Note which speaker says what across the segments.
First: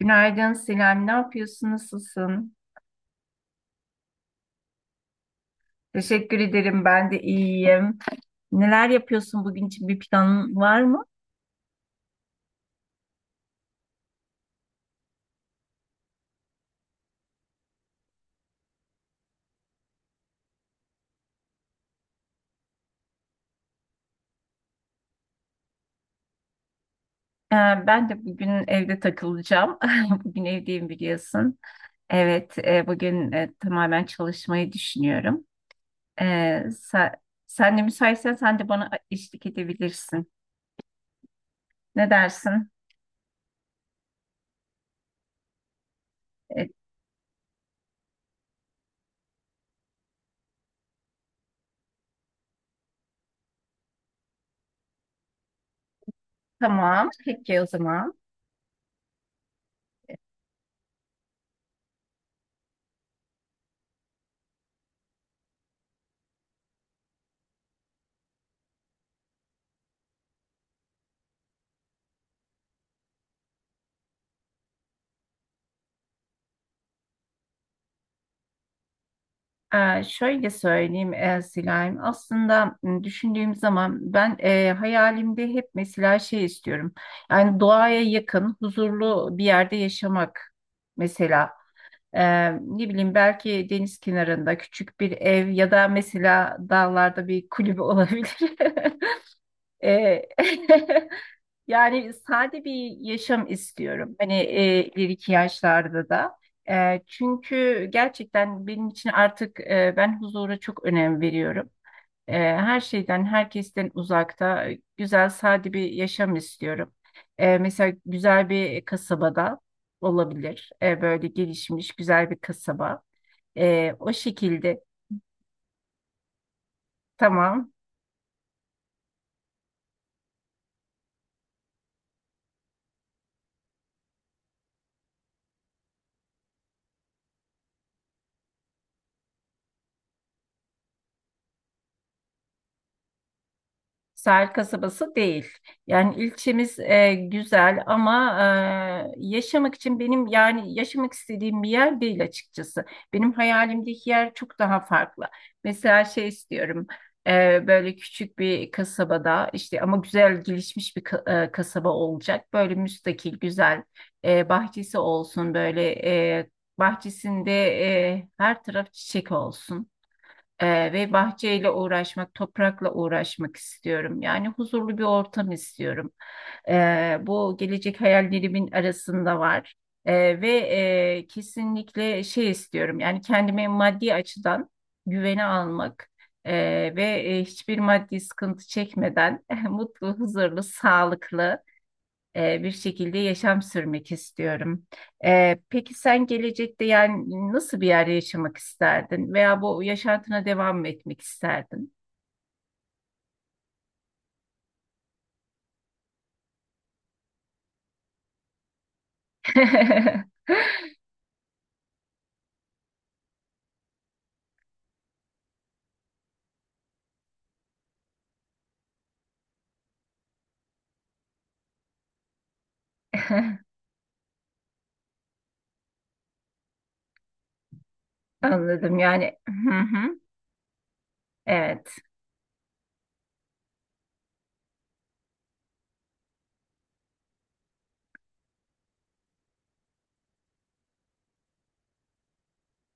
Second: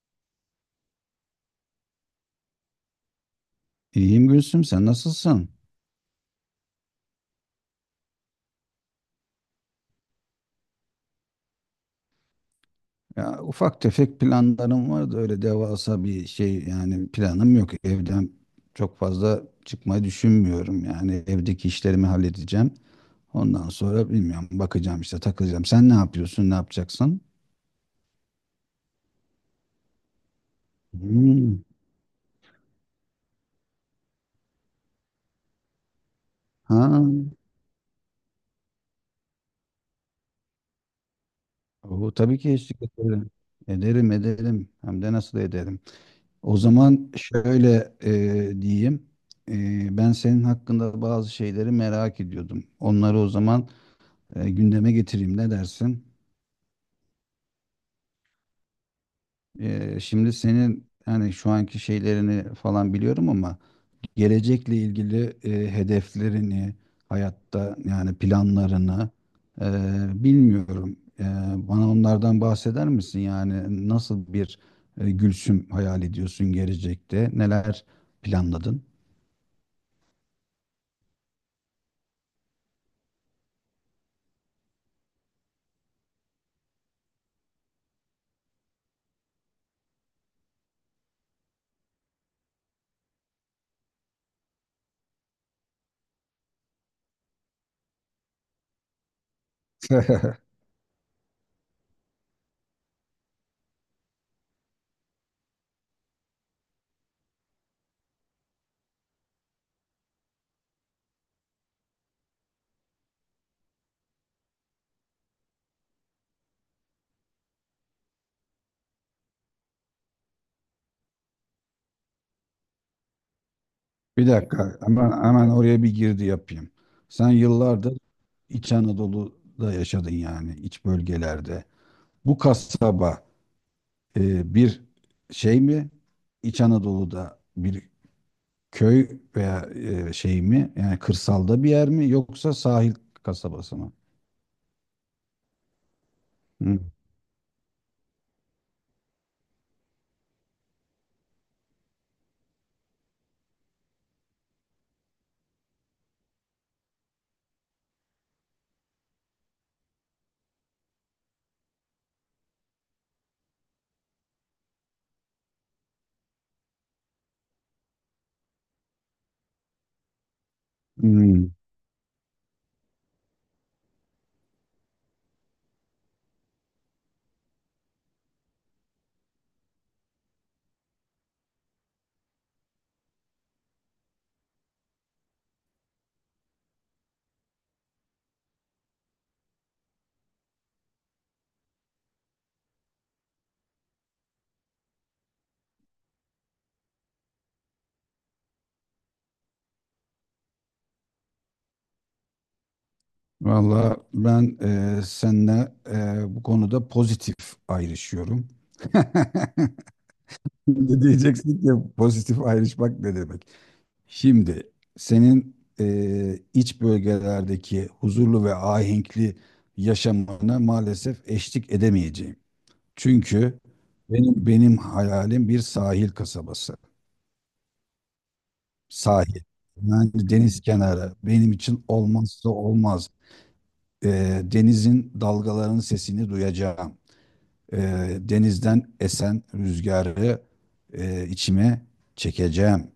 Speaker 1: Günaydın Sinem, ne yapıyorsun, nasılsın?
Speaker 2: İyiyim Gülsüm, sen nasılsın?
Speaker 1: Teşekkür ederim, ben de iyiyim. Neler yapıyorsun bugün için bir planın var mı?
Speaker 2: Ya ufak tefek planlarım var da öyle devasa bir şey yani planım yok. Evden çok fazla çıkmayı düşünmüyorum. Yani evdeki işlerimi halledeceğim. Ondan sonra bilmiyorum bakacağım işte takılacağım. Sen ne yapıyorsun, ne yapacaksın?
Speaker 1: Ee, ben de bugün evde takılacağım. Bugün evdeyim biliyorsun.
Speaker 2: Hmm.
Speaker 1: Evet, bugün tamamen çalışmayı düşünüyorum. Ee,
Speaker 2: Ha,
Speaker 1: sen, sen de müsaitsen sen de bana eşlik edebilirsin. Ne
Speaker 2: o, tabii ki
Speaker 1: dersin?
Speaker 2: eşlik ederim. Ederim, ederim. Hem de nasıl ederim. O
Speaker 1: E,
Speaker 2: zaman şöyle diyeyim. Ben senin hakkında bazı şeyleri merak ediyordum. Onları o zaman gündeme getireyim. Ne dersin?
Speaker 1: tamam. Peki o zaman. E,
Speaker 2: Şimdi senin hani şu anki şeylerini falan biliyorum ama gelecekle ilgili hedeflerini, hayatta yani planlarını e, bilmiyorum. Bana onlardan bahseder misin? Yani nasıl bir Gülsüm hayal ediyorsun gelecekte? Neler planladın?
Speaker 1: Şöyle söyleyeyim, Silayim. Aslında, düşündüğüm zaman ben, hayalimde hep mesela şey istiyorum. Yani doğaya yakın, huzurlu bir yerde yaşamak mesela. Ne bileyim, belki deniz kenarında küçük bir ev ya da mesela dağlarda bir kulübe olabilir. Ee, Yani sade bir yaşam istiyorum. Hani, ileriki yaşlarda da. Çünkü gerçekten benim için artık, ben huzura çok önem veriyorum. Her şeyden, herkesten uzakta güzel, sade bir yaşam istiyorum. Mesela güzel bir kasabada olabilir. Böyle gelişmiş, güzel bir kasaba. O
Speaker 2: Bir dakika,
Speaker 1: şekilde.
Speaker 2: hemen oraya bir girdi yapayım. Sen
Speaker 1: Tamam.
Speaker 2: yıllardır İç Anadolu'da yaşadın yani iç bölgelerde. Bu kasaba bir şey mi? İç Anadolu'da bir köy veya şey mi? Yani kırsalda bir yer mi? Yoksa sahil kasabası mı?
Speaker 1: Sahil kasabası değil. Yani ilçemiz,
Speaker 2: Hı.
Speaker 1: güzel ama, yaşamak için benim, yani yaşamak istediğim bir yer değil açıkçası. Benim hayalimdeki yer çok daha farklı. Mesela şey istiyorum, böyle küçük bir kasabada işte, ama güzel gelişmiş bir kasaba olacak. Böyle müstakil, güzel, bahçesi olsun, böyle, e, bahçesinde, her taraf çiçek olsun. Ve
Speaker 2: Hmm.
Speaker 1: bahçeyle uğraşmak, toprakla uğraşmak istiyorum. Yani huzurlu bir ortam istiyorum. Bu gelecek hayallerimin arasında var. Ee, ve Kesinlikle şey istiyorum. Yani kendime maddi açıdan güvene almak, e, ve hiçbir maddi sıkıntı çekmeden mutlu, huzurlu, sağlıklı, bir şekilde yaşam sürmek istiyorum. Peki sen gelecekte, yani nasıl bir yerde yaşamak isterdin veya bu yaşantına devam mı etmek isterdin?
Speaker 2: Valla ben seninle bu konuda pozitif ayrışıyorum. Şimdi diyeceksin ki pozitif ayrışmak ne demek? Şimdi senin iç bölgelerdeki huzurlu ve ahenkli yaşamına maalesef eşlik edemeyeceğim. Çünkü benim hayalim bir sahil kasabası.
Speaker 1: Anladım yani.
Speaker 2: Sahil.
Speaker 1: Hı
Speaker 2: Yani
Speaker 1: hı.
Speaker 2: deniz kenarı. Benim için
Speaker 1: Evet.
Speaker 2: olmazsa olmaz. Denizin dalgalarının sesini duyacağım. Denizden esen rüzgarı içime çekeceğim.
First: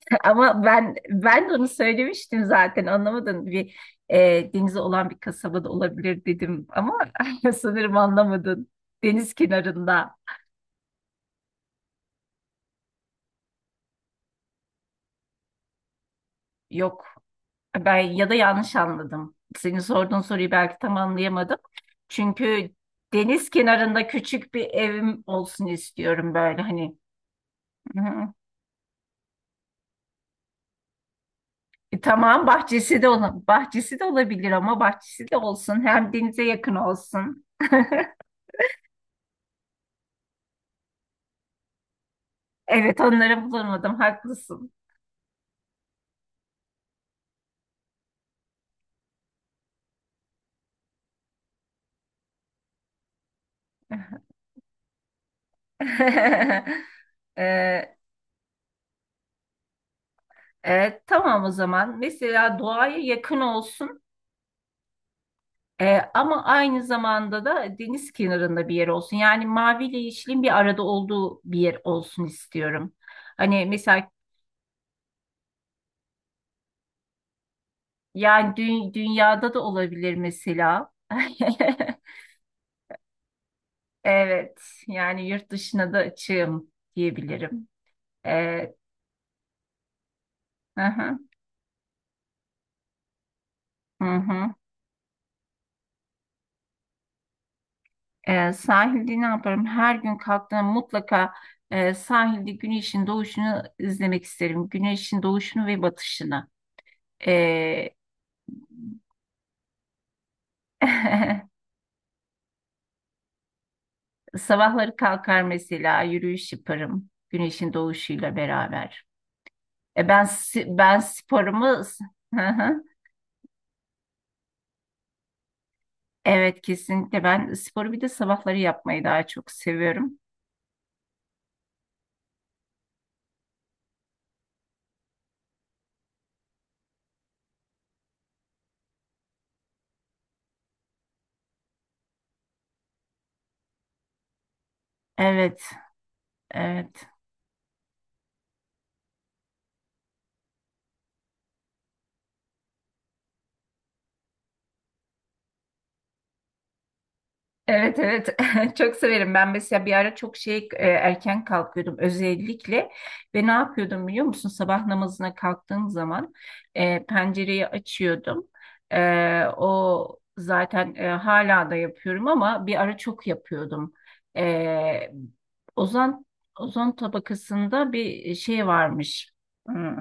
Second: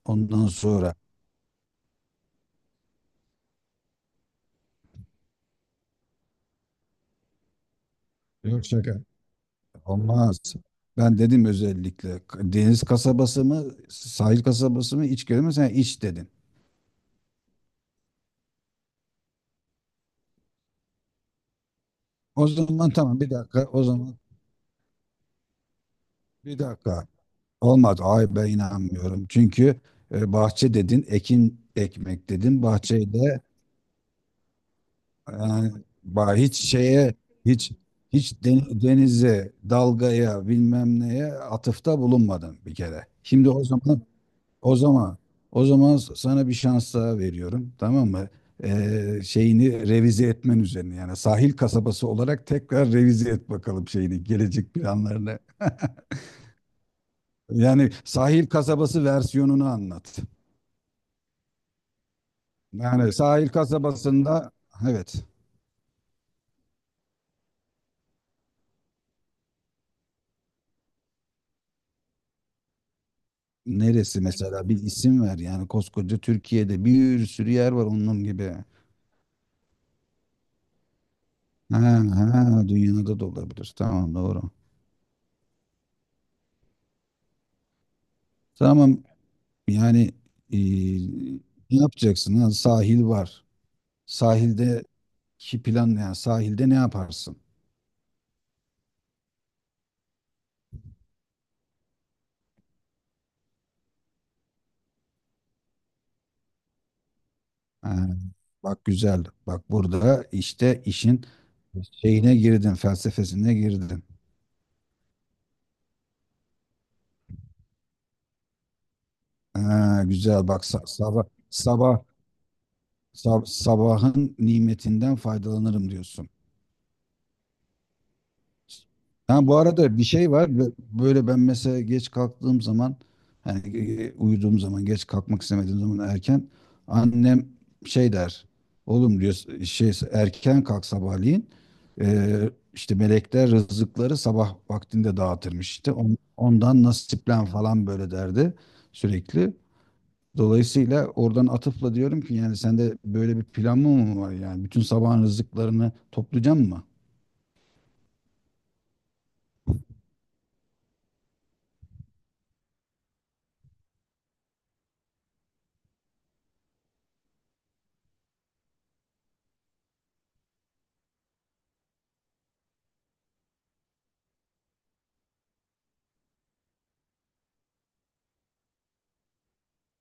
Speaker 2: Ondan
Speaker 1: Ama ben
Speaker 2: sonra
Speaker 1: ben de onu söylemiştim zaten, anlamadın. Bir, denize olan bir kasabada olabilir dedim ama sanırım
Speaker 2: yok
Speaker 1: anlamadın.
Speaker 2: şaka.
Speaker 1: Deniz kenarında.
Speaker 2: Olmaz. Ben dedim özellikle deniz kasabası mı, sahil kasabası mı, iç köy mü? Sen iç dedin.
Speaker 1: Yok. Ben, ya da yanlış anladım. Senin sorduğun soruyu belki tam anlayamadım.
Speaker 2: O
Speaker 1: Çünkü
Speaker 2: zaman tamam bir
Speaker 1: deniz
Speaker 2: dakika, o
Speaker 1: kenarında
Speaker 2: zaman
Speaker 1: küçük bir evim olsun istiyorum,
Speaker 2: bir
Speaker 1: böyle hani.
Speaker 2: dakika.
Speaker 1: Hı.
Speaker 2: Olmadı.
Speaker 1: Hı.
Speaker 2: Ay ben inanmıyorum. Çünkü bahçe dedin, ekin ekmek
Speaker 1: Tamam,
Speaker 2: dedin. Bahçeyle
Speaker 1: bahçesi de olabilir ama bahçesi
Speaker 2: e,
Speaker 1: de olsun, hem denize
Speaker 2: hiç
Speaker 1: yakın
Speaker 2: şeye,
Speaker 1: olsun.
Speaker 2: hiç hiç denize, dalgaya, bilmem neye atıfta bulunmadın bir
Speaker 1: Evet,
Speaker 2: kere.
Speaker 1: onları
Speaker 2: Şimdi o
Speaker 1: bulamadım,
Speaker 2: zaman
Speaker 1: haklısın.
Speaker 2: O zaman o zaman sana bir şans daha veriyorum. Tamam mı? Şeyini revize etmen üzerine yani sahil kasabası olarak tekrar revize et bakalım şeyini gelecek planlarını.
Speaker 1: Ee,
Speaker 2: Yani sahil kasabası versiyonunu anlat.
Speaker 1: evet, tamam o zaman. Mesela doğaya
Speaker 2: Yani
Speaker 1: yakın
Speaker 2: sahil
Speaker 1: olsun.
Speaker 2: kasabasında, evet,
Speaker 1: Ama aynı zamanda da deniz kenarında bir yer olsun. Yani maviyle yeşilin bir arada olduğu bir yer olsun istiyorum. Hani mesela,
Speaker 2: neresi mesela bir isim ver yani koskoca Türkiye'de bir sürü yer var onun gibi.
Speaker 1: yani dünyada da olabilir mesela.
Speaker 2: Ha, ha, dünyada da olabilir. Tamam doğru.
Speaker 1: Evet, yani yurt dışına da açığım diyebilirim. E,
Speaker 2: Tamam. Yani e,
Speaker 1: hı hı,
Speaker 2: ne yapacaksın? Ha, sahil var.
Speaker 1: hı hı.
Speaker 2: Sahildeki plan ne? Yani sahilde ne yaparsın?
Speaker 1: Sahilde ne yaparım? Her gün kalktığımda mutlaka, sahilde güneşin doğuşunu izlemek isterim. Güneşin doğuşunu ve batışını. E,
Speaker 2: Ha, bak güzel. Bak burada işte işin şeyine girdin, felsefesine girdin.
Speaker 1: Sabahları kalkar, mesela yürüyüş yaparım güneşin doğuşuyla beraber.
Speaker 2: Ha,
Speaker 1: E ben
Speaker 2: güzel. Bak
Speaker 1: si- ben
Speaker 2: sabah
Speaker 1: sporumu
Speaker 2: sabah
Speaker 1: Hı hı.
Speaker 2: sabahın nimetinden faydalanırım diyorsun.
Speaker 1: Evet, kesinlikle ben sporu bir de sabahları yapmayı daha
Speaker 2: Ha,
Speaker 1: çok
Speaker 2: bu arada bir
Speaker 1: seviyorum.
Speaker 2: şey var. Böyle ben mesela geç kalktığım zaman yani uyuduğum zaman geç kalkmak istemediğim zaman erken annem şey der. Oğlum diyor şey erken kalk sabahleyin. E, işte melekler rızıkları sabah vaktinde
Speaker 1: Evet.
Speaker 2: dağıtırmış işte. Ondan
Speaker 1: Evet.
Speaker 2: nasiplen falan böyle derdi sürekli. Dolayısıyla oradan atıfla diyorum ki yani sende böyle bir plan mı var yani bütün sabahın rızıklarını toplayacağım mı?
Speaker 1: Evet, evet. Çok severim ben. Mesela bir ara çok şey, erken kalkıyordum özellikle, ve ne yapıyordum biliyor musun? Sabah namazına kalktığım zaman, pencereyi açıyordum. O zaten, hala da yapıyorum ama bir ara çok yapıyordum. E, ozon ozon tabakasında bir şey varmış, Hmm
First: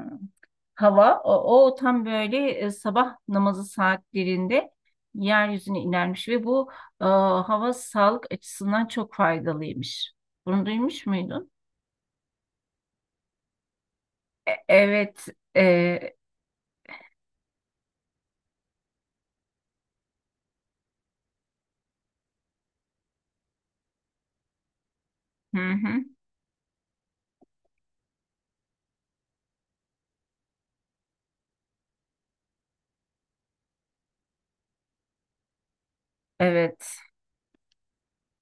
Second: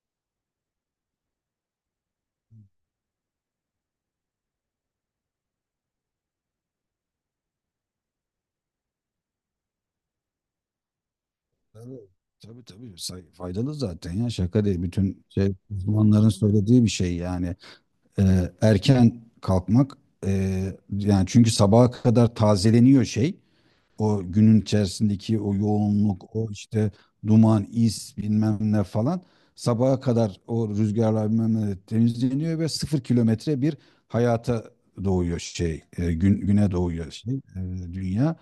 Speaker 1: hava o tam böyle, sabah namazı saatlerinde yeryüzüne inermiş, ve bu, hava sağlık açısından çok faydalıymış. Bunu duymuş muydun?
Speaker 2: Tabii tabii. Tabii. Faydalı zaten ya şaka değil.
Speaker 1: Evet.
Speaker 2: Bütün şey,
Speaker 1: e,
Speaker 2: uzmanların söylediği bir şey yani. Erken kalkmak e, yani çünkü sabaha kadar tazeleniyor şey. O günün içerisindeki o
Speaker 1: hı hı,
Speaker 2: yoğunluk, o işte duman, is bilmem ne falan sabaha kadar o rüzgarlar bilmem ne temizleniyor ve 0 kilometre bir hayata doğuyor şey, güne
Speaker 1: evet.
Speaker 2: doğuyor şey, dünya.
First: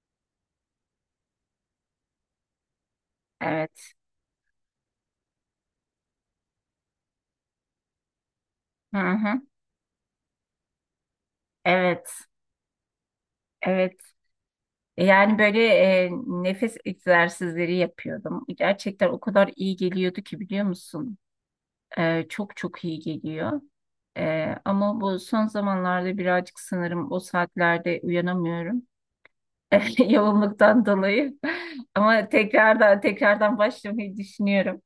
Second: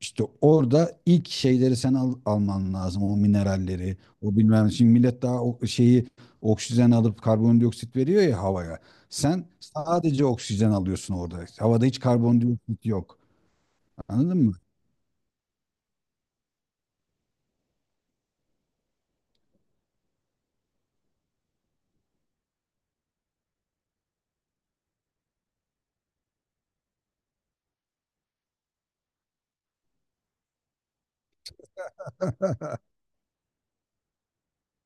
Speaker 2: İşte orada ilk şeyleri sen alman lazım, o
Speaker 1: Evet.
Speaker 2: mineralleri, o bilmem. Şimdi millet daha o şeyi oksijen alıp karbondioksit veriyor ya havaya.
Speaker 1: Hı hı,
Speaker 2: Sen sadece oksijen alıyorsun orada. Havada hiç
Speaker 1: evet.
Speaker 2: karbondioksit yok.
Speaker 1: Evet.
Speaker 2: Anladın mı?
Speaker 1: Yani böyle, nefes egzersizleri yapıyordum. Gerçekten o kadar iyi geliyordu ki, biliyor musun? Çok çok iyi geliyor. Ama bu son zamanlarda birazcık sanırım o saatlerde uyanamıyorum. Yoğunluktan dolayı. Ama tekrardan tekrardan başlamayı düşünüyorum.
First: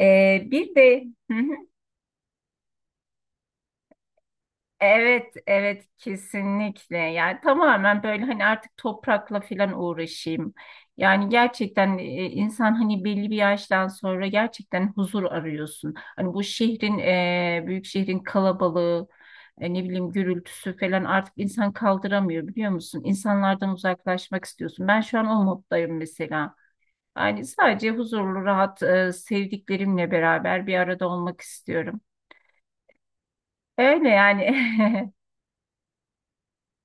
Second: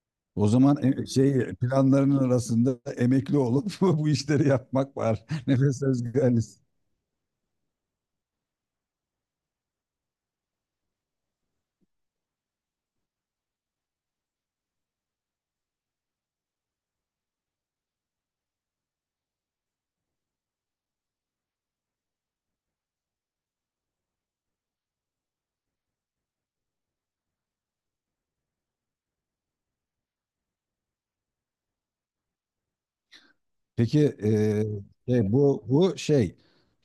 Speaker 2: O
Speaker 1: Bir
Speaker 2: zaman
Speaker 1: de
Speaker 2: şey planlarının arasında emekli olup bu işleri yapmak var.
Speaker 1: evet,
Speaker 2: Nefes
Speaker 1: evet,
Speaker 2: özgürlüğü.
Speaker 1: kesinlikle. Yani tamamen böyle, hani artık toprakla falan uğraşayım. Yani gerçekten, insan hani belli bir yaştan sonra gerçekten huzur arıyorsun. Hani bu şehrin, büyük şehrin kalabalığı, ne bileyim gürültüsü falan, artık insan kaldıramıyor, biliyor musun? İnsanlardan uzaklaşmak istiyorsun. Ben şu an o moddayım mesela. Yani sadece huzurlu, rahat, sevdiklerimle beraber bir arada olmak istiyorum.
Speaker 2: Peki
Speaker 1: Öyle yani.
Speaker 2: şey, bu şey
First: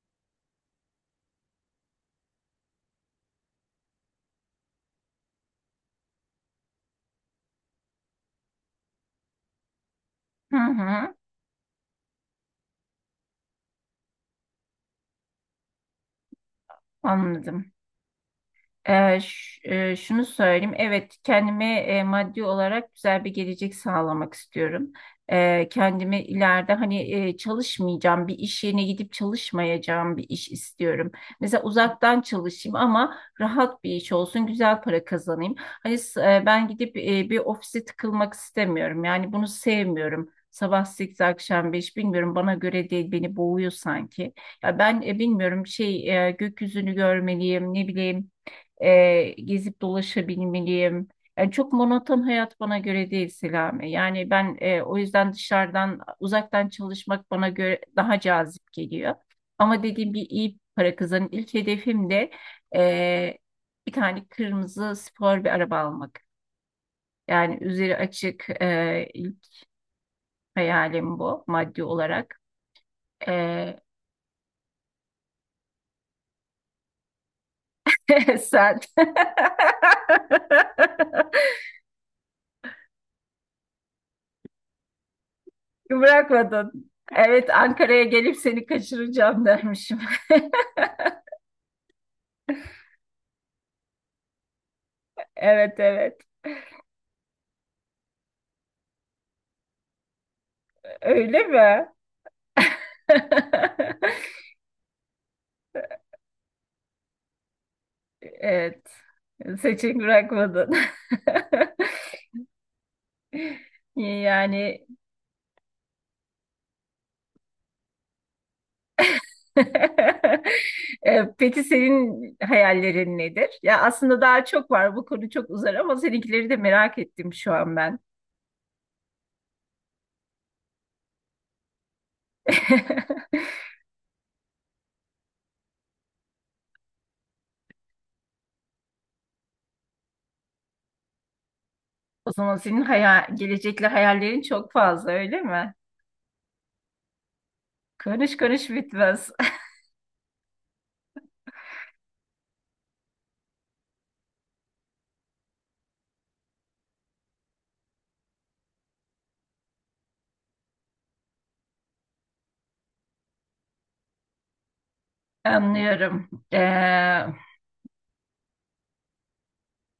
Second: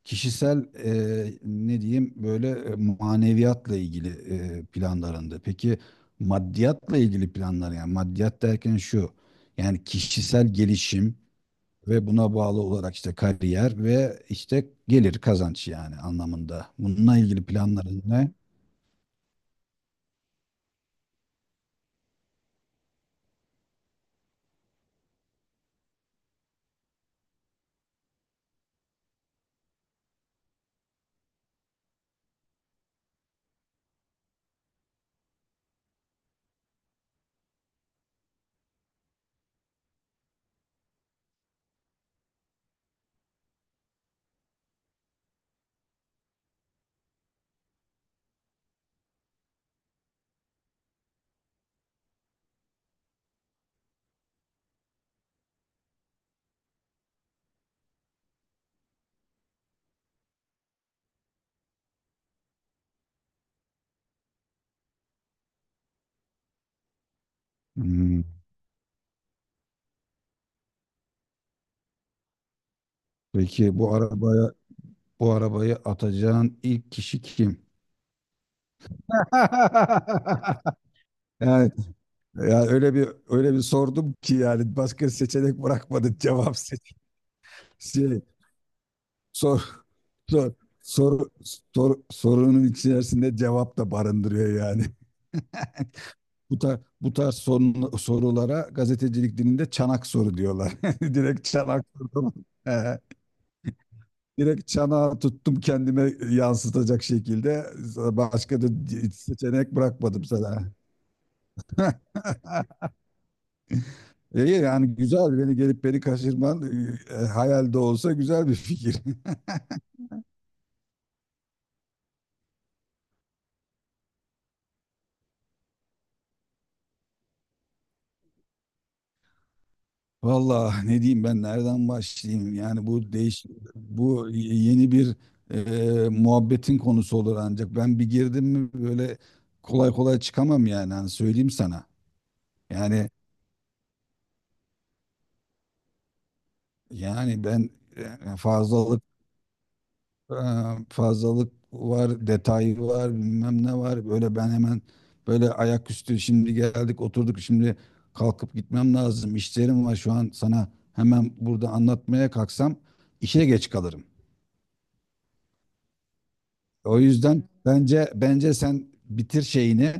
Speaker 2: kişisel ne diyeyim böyle maneviyatla ilgili planlarında. Peki maddiyatla ilgili planlar yani maddiyat derken şu yani kişisel
Speaker 1: Hı hı.
Speaker 2: gelişim ve buna bağlı olarak işte kariyer ve işte gelir kazanç yani anlamında. Bununla ilgili
Speaker 1: Anladım.
Speaker 2: planların ne?
Speaker 1: Şunu söyleyeyim. Evet, kendime, maddi olarak güzel bir gelecek sağlamak istiyorum. Kendimi ileride, hani, çalışmayacağım, bir iş yerine gidip çalışmayacağım bir iş istiyorum. Mesela uzaktan çalışayım, ama rahat bir iş olsun, güzel para kazanayım. Ben gidip, bir ofise tıkılmak istemiyorum. Yani bunu sevmiyorum. Sabah 8, akşam 5, bilmiyorum, bana göre değil, beni boğuyor sanki. Ya ben, bilmiyorum şey, gökyüzünü görmeliyim, ne bileyim, gezip dolaşabilmeliyim. Yani çok monoton hayat bana göre değil, Selami. Yani ben, o yüzden dışarıdan uzaktan çalışmak bana göre daha cazip geliyor. Ama dediğim gibi iyi para kazanın. İlk hedefim de, e, bir tane kırmızı spor bir araba almak. Yani üzeri
Speaker 2: Hmm.
Speaker 1: açık, ilk hayalim bu maddi olarak. E,
Speaker 2: Peki, bu arabayı atacağın ilk kişi kim?
Speaker 1: Sen.
Speaker 2: Yani, yani, öyle bir sordum ki yani başka seçenek bırakmadı cevap
Speaker 1: Bırakmadın.
Speaker 2: seç
Speaker 1: Evet, Ankara'ya
Speaker 2: şey,
Speaker 1: gelip seni kaçıracağım
Speaker 2: sor
Speaker 1: dermişim.
Speaker 2: sor soru sorunun içerisinde cevap da barındırıyor yani.
Speaker 1: Evet, evet.
Speaker 2: Bu tarz, sorulara gazetecilik dilinde çanak soru diyorlar.
Speaker 1: Öyle
Speaker 2: Direkt çanak
Speaker 1: mi?
Speaker 2: sordum. Ee, Direkt çanağı tuttum kendime yansıtacak şekilde. Başka da
Speaker 1: Evet.
Speaker 2: seçenek
Speaker 1: Seçim
Speaker 2: bırakmadım sana.
Speaker 1: bırakmadın.
Speaker 2: İyi
Speaker 1: Yani.
Speaker 2: yani güzel beni gelip beni kaçırman hayalde olsa güzel bir fikir.
Speaker 1: Peki senin hayallerin nedir? Ya aslında daha çok var. Bu konu çok uzar, ama seninkileri de merak ettim şu an ben.
Speaker 2: Valla ne diyeyim ben nereden başlayayım? Yani bu yeni bir muhabbetin konusu olur ancak ben bir girdim mi böyle kolay kolay çıkamam yani hani söyleyeyim sana.
Speaker 1: O zaman senin
Speaker 2: Yani
Speaker 1: hayal, gelecekle hayallerin çok fazla, öyle mi?
Speaker 2: yani, ben
Speaker 1: Konuş
Speaker 2: e,
Speaker 1: konuş
Speaker 2: fazlalık
Speaker 1: bitmez.
Speaker 2: e, fazlalık var, detay var, bilmem ne var. Böyle ben hemen böyle ayaküstü şimdi geldik oturduk şimdi kalkıp gitmem lazım. İşlerim var şu an sana hemen burada anlatmaya kalksam işe geç kalırım.
Speaker 1: Anlıyorum.
Speaker 2: O yüzden bence sen bitir şeyini,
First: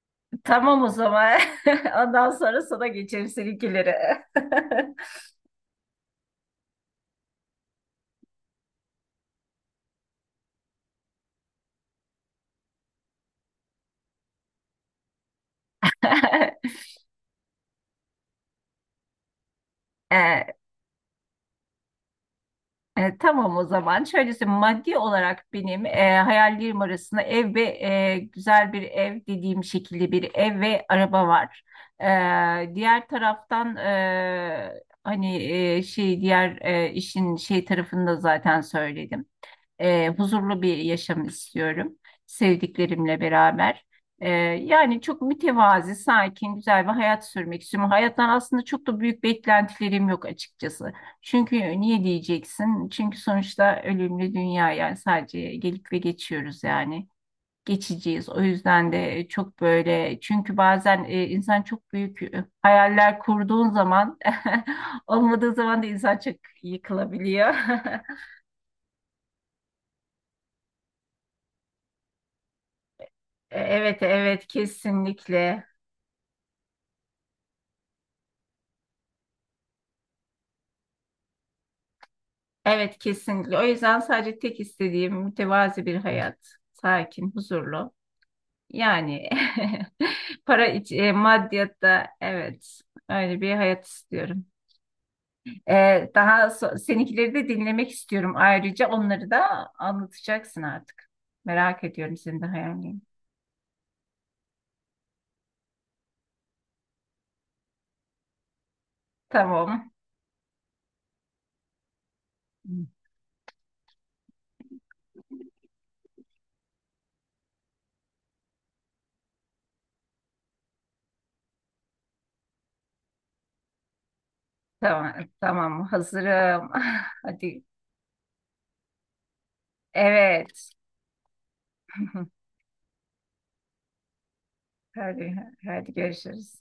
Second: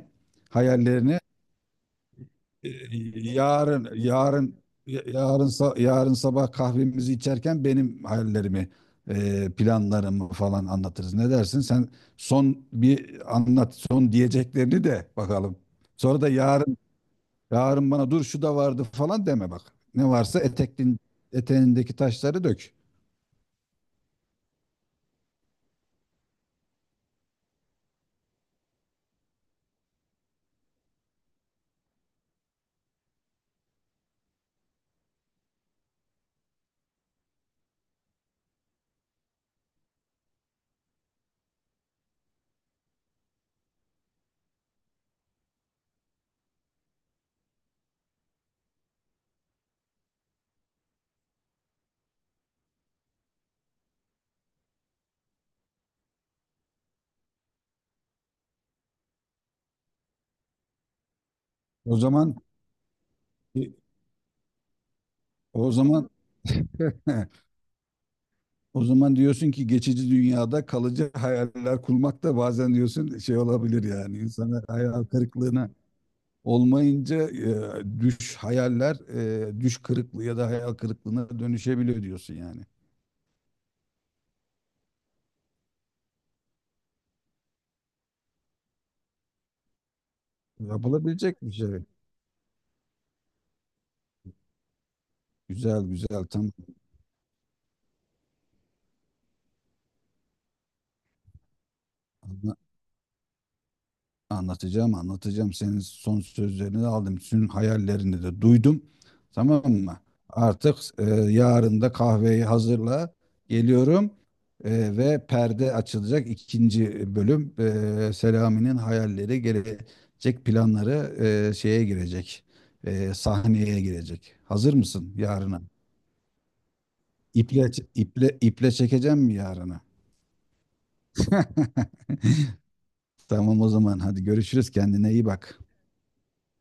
Speaker 1: Tamam o
Speaker 2: hayallerini.
Speaker 1: zaman. Ondan sonra
Speaker 2: Ee,
Speaker 1: sana geçerim
Speaker 2: Yarın,
Speaker 1: seninkileri.
Speaker 2: yarın, Yarın sabah kahvemizi içerken benim hayallerimi, planlarımı falan anlatırız. Ne dersin? Sen son bir anlat, son diyeceklerini de bakalım. Sonra da yarın bana dur şu da vardı falan deme bak. Ne varsa
Speaker 1: Ee,
Speaker 2: eteğindeki taşları dök.
Speaker 1: tamam o zaman. Şöylesi, maddi olarak benim, hayallerim arasında ev ve, güzel bir ev dediğim şekilde bir ev ve araba var. Diğer taraftan, hani, şey, diğer, işin şey tarafını da zaten söyledim. Huzurlu bir yaşam istiyorum, sevdiklerimle beraber. Yani çok mütevazi, sakin, güzel bir hayat sürmek istiyorum. Hayattan aslında çok da büyük beklentilerim yok, açıkçası. Çünkü niye diyeceksin? Çünkü sonuçta ölümlü dünya, yani sadece gelip ve geçiyoruz yani. Geçeceğiz. O yüzden de çok böyle, çünkü bazen, insan çok
Speaker 2: O
Speaker 1: büyük,
Speaker 2: zaman,
Speaker 1: hayaller
Speaker 2: e,
Speaker 1: kurduğun zaman olmadığı
Speaker 2: o
Speaker 1: zaman da
Speaker 2: zaman,
Speaker 1: insan çok yıkılabiliyor.
Speaker 2: O zaman diyorsun ki geçici dünyada kalıcı hayaller kurmak da bazen diyorsun şey
Speaker 1: E,
Speaker 2: olabilir
Speaker 1: Evet,
Speaker 2: yani
Speaker 1: evet,
Speaker 2: insana hayal
Speaker 1: kesinlikle.
Speaker 2: kırıklığına olmayınca e, düş hayaller düş kırıklığı ya da hayal kırıklığına dönüşebiliyor diyorsun yani.
Speaker 1: Evet, kesinlikle. O yüzden sadece tek istediğim mütevazi bir hayat. Sakin, huzurlu. Yani
Speaker 2: Yapılabilecek bir şey.
Speaker 1: maddiyatta, evet, öyle bir hayat istiyorum.
Speaker 2: Güzel
Speaker 1: E,
Speaker 2: güzel
Speaker 1: Daha
Speaker 2: tamam.
Speaker 1: seninkileri de dinlemek istiyorum. Ayrıca onları da anlatacaksın artık. Merak ediyorum senin de hayalini.
Speaker 2: Anlatacağım, anlatacağım. Senin son sözlerini de aldım. Senin hayallerini de duydum. Tamam
Speaker 1: Tamam.
Speaker 2: mı? Artık yarın da kahveyi hazırla. Geliyorum. Ve perde açılacak ikinci bölüm. Selami'nin hayalleri, gelecek planları şeye girecek. Sahneye girecek. Hazır mısın
Speaker 1: Tamam,
Speaker 2: yarına?
Speaker 1: tamam. Hazırım. Hadi.
Speaker 2: İple, iple, iple çekeceğim mi yarına?
Speaker 1: Evet.
Speaker 2: Tamam o zaman hadi görüşürüz. Kendine iyi
Speaker 1: Hadi,
Speaker 2: bak.
Speaker 1: hadi görüşürüz.